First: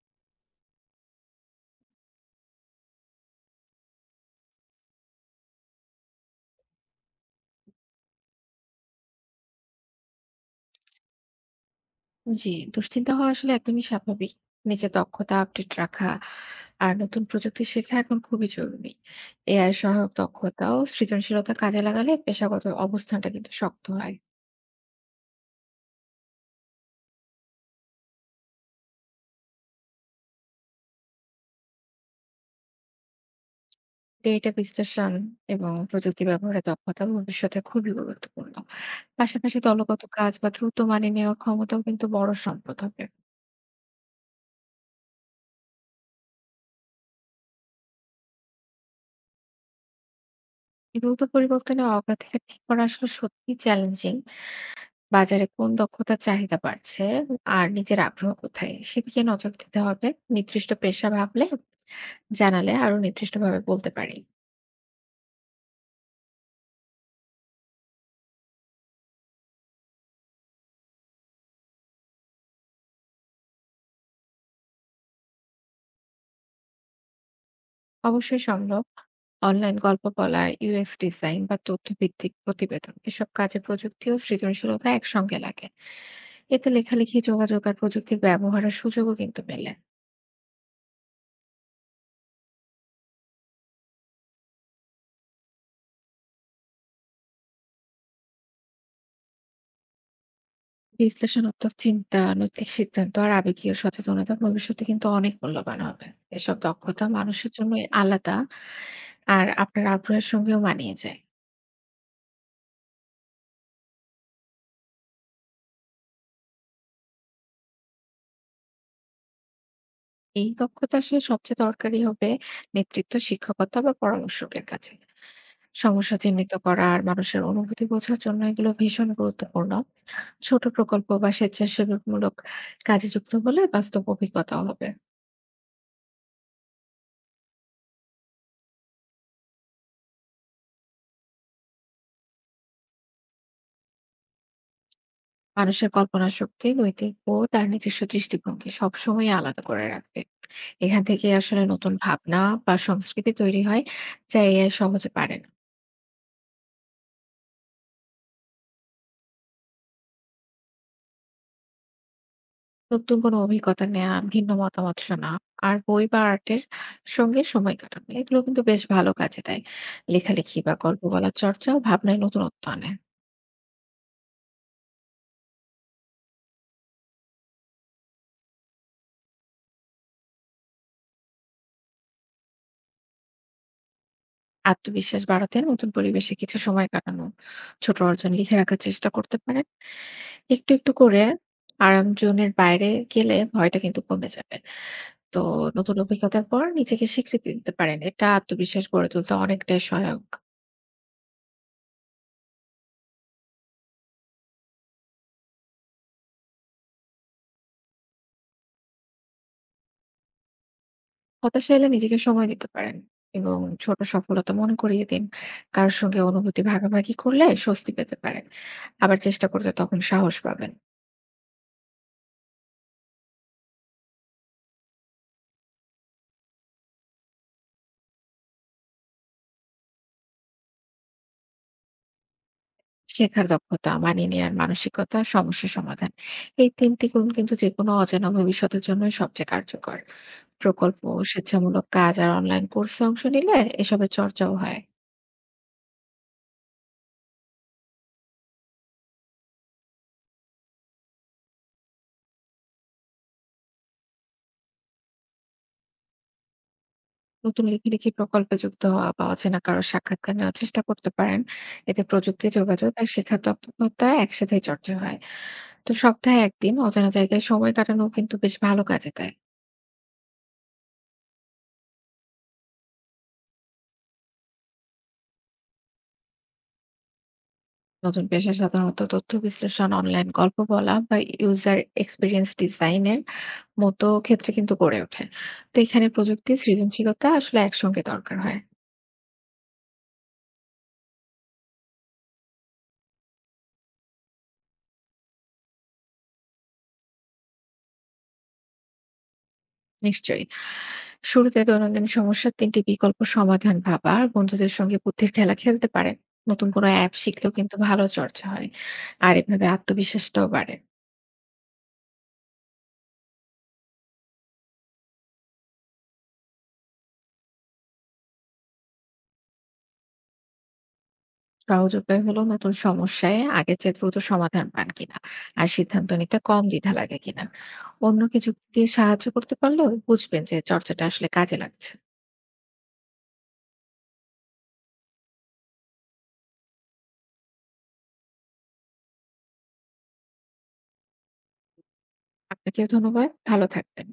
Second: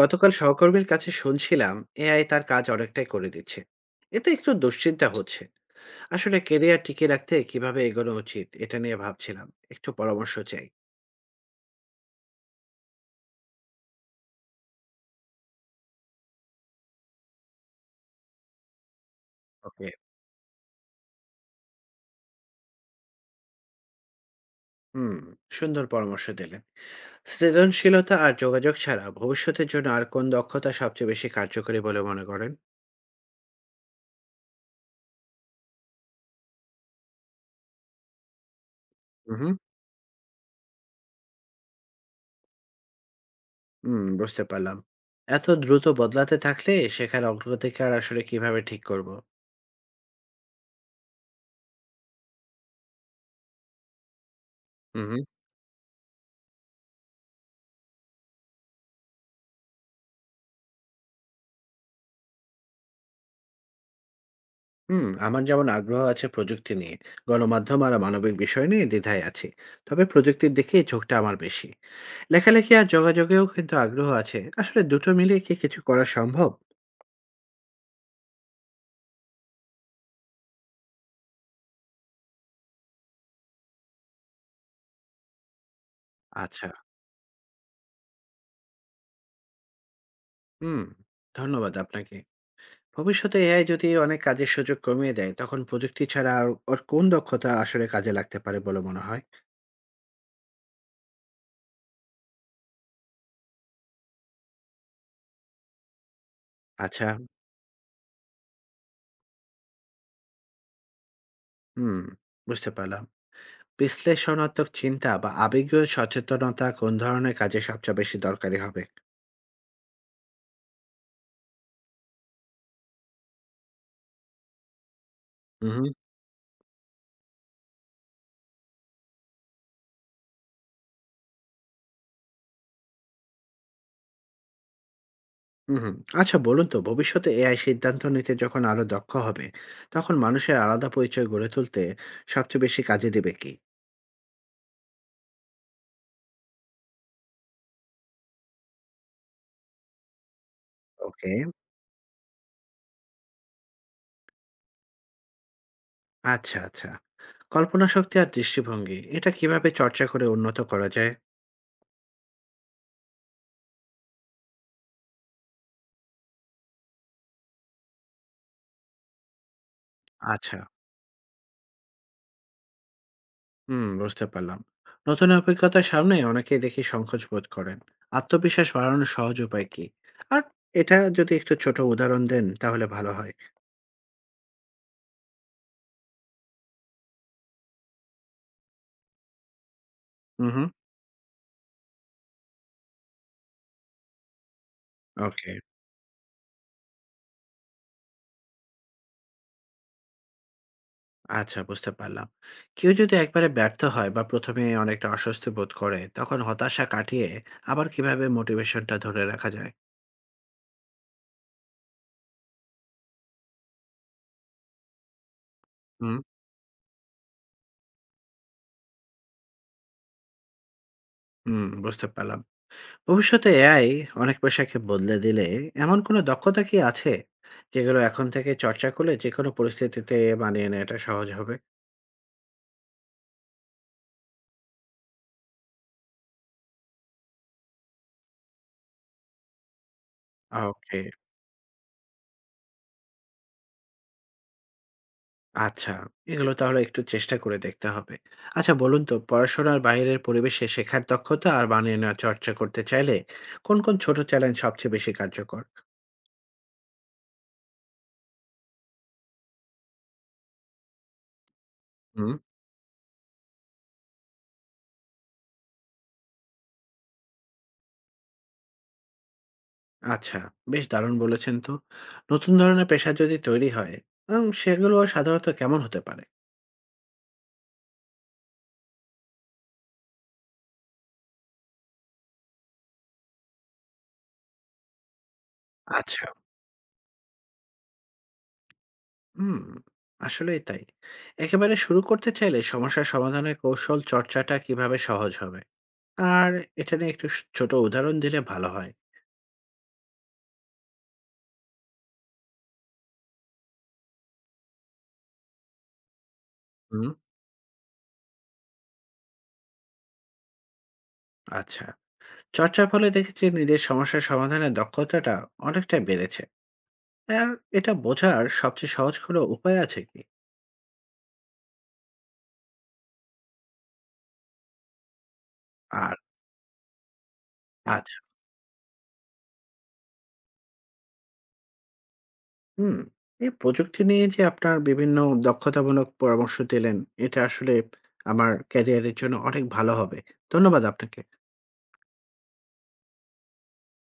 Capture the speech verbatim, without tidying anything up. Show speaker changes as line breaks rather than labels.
গতকাল সহকর্মীর কাছে শুনছিলাম, এআই তার কাজ অনেকটাই করে দিচ্ছে। এতে একটু দুশ্চিন্তা হচ্ছে। আসলে কেরিয়ার টিকে রাখতে কিভাবে এগোনো উচিত এটা নিয়ে ভাবছিলাম। একটু পরামর্শ চাই।
জি, দুশ্চিন্তা হওয়া আসলে একদমই স্বাভাবিক। নিজের দক্ষতা আপডেট রাখা আর নতুন প্রযুক্তি শেখা এখন খুবই জরুরি। AI
okay.
সহায়ক দক্ষতা ও সৃজনশীলতা কাজে লাগালে পেশাগত অবস্থানটা কিন্তু শক্ত হয়।
হুম। সুন্দর পরামর্শ দিলেন। সৃজনশীলতা আর যোগাযোগ ছাড়া ভবিষ্যতের জন্য আর কোন দক্ষতা সবচেয়ে বেশি কার্যকরী বলে মনে করেন?
ডেটা বিশ্লেষণ এবং প্রযুক্তি ব্যবহারের দক্ষতা ভবিষ্যতে খুবই গুরুত্বপূর্ণ।
হুম,
পাশাপাশি দলগত কাজ বা দ্রুত মানিয়ে নেওয়ার ক্ষমতাও কিন্তু বড় সম্পদ হবে।
হুম। বুঝতে পারলাম। এত দ্রুত বদলাতে থাকলে শেখার অগ্রাধিকার আসলে কিভাবে ঠিক করব?
দ্রুত পরিবর্তনে অগ্রাধিকার ঠিক করা আসলে সত্যিই চ্যালেঞ্জিং। বাজারে কোন দক্ষতার চাহিদা বাড়ছে আর নিজের আগ্রহ কোথায় সেদিকে নজর দিতে হবে। নির্দিষ্ট পেশা ভাবলে জানালে আরো নির্দিষ্টভাবে বলতে পারি।
হুম। আমার যেমন আগ্রহ আছে প্রযুক্তি নিয়ে, গণমাধ্যম আর মানবিক বিষয় নিয়ে দ্বিধায় আছি। তবে প্রযুক্তির দিকে ঝোঁকটা আমার বেশি। লেখালেখি আর যোগাযোগেও কিন্তু আগ্রহ আছে। আসলে দুটো মিলে কি কিছু করা সম্ভব?
অবশ্যই সম্ভব। অনলাইন গল্প বলা, ইউএক্স ডিজাইন বা তথ্যভিত্তিক প্রতিবেদন, এসব কাজে প্রযুক্তি ও সৃজনশীলতা একসঙ্গে লাগে। এতে
আচ্ছা।
লেখালেখি, যোগাযোগ আর প্রযুক্তির ব্যবহারের সুযোগও কিন্তু মেলে।
হুম। ধন্যবাদ আপনাকে। ভবিষ্যতে এআই যদি অনেক কাজের সুযোগ কমিয়ে দেয়, তখন প্রযুক্তি ছাড়া আর ওর কোন দক্ষতা আসলে কাজে লাগতে পারে বলে মনে হয়?
বিশ্লেষণাত্মক চিন্তা, নৈতিক সিদ্ধান্ত আর আবেগীয় সচেতনতা ভবিষ্যতে কিন্তু অনেক মূল্যবান হবে। এসব দক্ষতা
আচ্ছা।
মানুষের জন্য আলাদা, আর আপনার আগ্রহের সঙ্গেও মানিয়ে যায়।
হুম। বুঝতে পারলাম। বিশ্লেষণাত্মক চিন্তা বা আবেগীয় সচেতনতা কোন ধরনের কাজে সবচেয়ে বেশি দরকারি হবে?
এই দক্ষতা আসলে সবচেয়ে দরকারি হবে নেতৃত্ব, শিক্ষকতা বা পরামর্শকের কাছে।
হুম।
সমস্যা চিহ্নিত করা আর মানুষের অনুভূতি বোঝার জন্য এগুলো ভীষণ গুরুত্বপূর্ণ। ছোট প্রকল্প বা স্বেচ্ছাসেবামূলক কাজে যুক্ত হলে বাস্তব অভিজ্ঞতাও হবে।
হুম, হুম। আচ্ছা বলুন তো, ভবিষ্যতে এআই সিদ্ধান্ত নিতে যখন আরো দক্ষ হবে, তখন মানুষের আলাদা পরিচয় গড়ে তুলতে সবচেয়ে বেশি কাজে দেবে কি?
মানুষের কল্পনা শক্তি, নৈতিক বোধ আর নিজস্ব দৃষ্টিভঙ্গি সবসময় আলাদা করে রাখবে। এখান
ওকে।
থেকেই আসলে নতুন ভাবনা বা সংস্কৃতি তৈরি হয়, যা এআই সহজে পারে না।
আচ্ছা, আচ্ছা। কল্পনা শক্তি আর দৃষ্টিভঙ্গি এটা কিভাবে চর্চা করে উন্নত করা যায়?
নতুন কোনো অভিজ্ঞতা নেয়া, ভিন্ন মতামত শোনা, আর বই বা আর্টের সঙ্গে সময় কাটানো। এগুলো কিন্তু বেশ ভালো কাজে দেয়।
আচ্ছা,
লেখালেখি বা গল্প বলার চর্চাও ভাবনায় নতুনত্ব আনে।
হুম। বুঝতে পারলাম। নতুন অভিজ্ঞতার সামনে অনেকেই দেখি সংকোচ বোধ করেন। আত্মবিশ্বাস বাড়ানোর সহজ উপায় কি? আর এটা যদি একটু ছোট উদাহরণ দেন তাহলে ভালো হয়।
আত্মবিশ্বাস বাড়াতে নতুন পরিবেশে কিছু সময় কাটানো, ছোট অর্জন লিখে রাখার চেষ্টা করতে পারেন।
হুম, হুম।
একটু, একটু করে আরাম জোনের বাইরে গেলে ভয়টা কিন্তু কমে যাবে। তো
ওকে।
নতুন অভিজ্ঞতার পর নিজেকে স্বীকৃতি দিতে পারেন। এটা আত্মবিশ্বাস গড়ে তুলতে অনেকটাই সহায়ক।
আচ্ছা। বুঝতে পারলাম। কেউ যদি একবারে ব্যর্থ হয় বা প্রথম এ অনেকটা অস্বস্তি বোধ করে, তখন হতাশা কাটিয়ে আবার কিভাবে মোটিভেশনটা ধরে রাখা যায়?
হতাশা এলে নিজেকে সময় দিতে পারেন এবং ছোট সফলতা মনে করিয়ে দিন। কারোর
হুম,
সঙ্গে অনুভূতি ভাগাভাগি করলে স্বস্তি পেতে পারেন, আবার চেষ্টা করতে তখন সাহস পাবেন।
হুম। বুঝতে পারলাম। ভবিষ্যতে এআই অনেক পেশাকে বদলে দিলে এমন কোনো দক্ষতা কি আছে, যেগুলো এখন থেকে চর্চা করলে যেকোনো পরিস্থিতিতে মানিয়ে নেওয়াটা সহজ হবে?
শেখার দক্ষতা, মানিয়ে নেওয়ার মানসিকতা, সমস্যা সমাধান, এই তিনটি গুণ কিন্তু যে কোনো অজানা ভবিষ্যতের জন্যই সবচেয়ে কার্যকর। প্রকল্প,
ওকে।
স্বেচ্ছামূলক কাজ আর অনলাইন কোর্সে অংশ নিলে এসবের চর্চাও হয়।
আচ্ছা, এগুলো তাহলে একটু চেষ্টা করে দেখতে হবে। আচ্ছা বলুন তো, পড়াশোনার বাইরের পরিবেশে শেখার দক্ষতা আর মানিয়ে নেওয়ার চর্চা করতে চাইলে কোন, কোন ছোট চ্যালেঞ্জ সবচেয়ে বেশি কার্যকর?
নতুন লেখালেখি প্রকল্পে যুক্ত হওয়া বা অচেনা কারো সাক্ষাৎকার নেওয়ার চেষ্টা করতে পারেন। এতে
হুম।
প্রযুক্তি, যোগাযোগ আর শেখার দক্ষতা একসাথে চর্চা হয়। তো সপ্তাহে একদিন অজানা জায়গায় সময় কাটানো কিন্তু বেশ ভালো কাজে দেয়।
আচ্ছা, বেশ দারুণ বলেছেন তো। নতুন ধরনের পেশা যদি তৈরি হয়, উম সেগুলো সাধারণত কেমন হতে পারে?
নতুন পেশা সাধারণত তথ্য বিশ্লেষণ, অনলাইন গল্প বলা বা ইউজার এক্সপিরিয়েন্স ডিজাইনের মতো ক্ষেত্রে কিন্তু গড়ে ওঠে। তো এখানে
আচ্ছা,
প্রযুক্তি, সৃজনশীলতা আসলে একসঙ্গে দরকার হয়।
হুম, আসলেই তাই। একেবারে শুরু করতে চাইলে সমস্যা সমাধানের কৌশল চর্চাটা কিভাবে সহজ হবে? আর এটা নিয়ে একটু স ছোট উদাহরণ দিলে ভালো হয়।
নিশ্চয়ই। শুরুতে দৈনন্দিন সমস্যার তিনটি বিকল্প সমাধান ভাবা আর বন্ধুদের সঙ্গে বুদ্ধির খেলা খেলতে পারে। নতুন কোনো
হুম।
অ্যাপ শিখলেও কিন্তু ভালো চর্চা হয়। আর এভাবে আত্মবিশ্বাসটাও বাড়ে।
আচ্ছা। চর্চার ফলে দেখেছি নিজের সমস্যার সমাধানের দক্ষতাটা অনেকটাই বেড়েছে। আর এটা বোঝার সবচেয়ে সহজ কোনো উপায় আছে কি?
সহজ উপায় হলো নতুন সমস্যায় আগের চেয়ে দ্রুত সমাধান পান কিনা আর সিদ্ধান্ত
আর
নিতে কম দ্বিধা লাগে কিনা।
আচ্ছা।
অন্য কিছু দিয়ে সাহায্য করতে পারলেও বুঝবেন যে চর্চাটা আসলে কাজে লাগছে।
হুম। এই প্রযুক্তি নিয়ে যে আপনার বিভিন্ন দক্ষতামূলক পরামর্শ দিলেন এটা আসলে আমার ক্যারিয়ারের জন্য অনেক ভালো হবে। ধন্যবাদ আপনাকে।
আপনাকেও ধন্যবাদ, ভালো থাকবেন।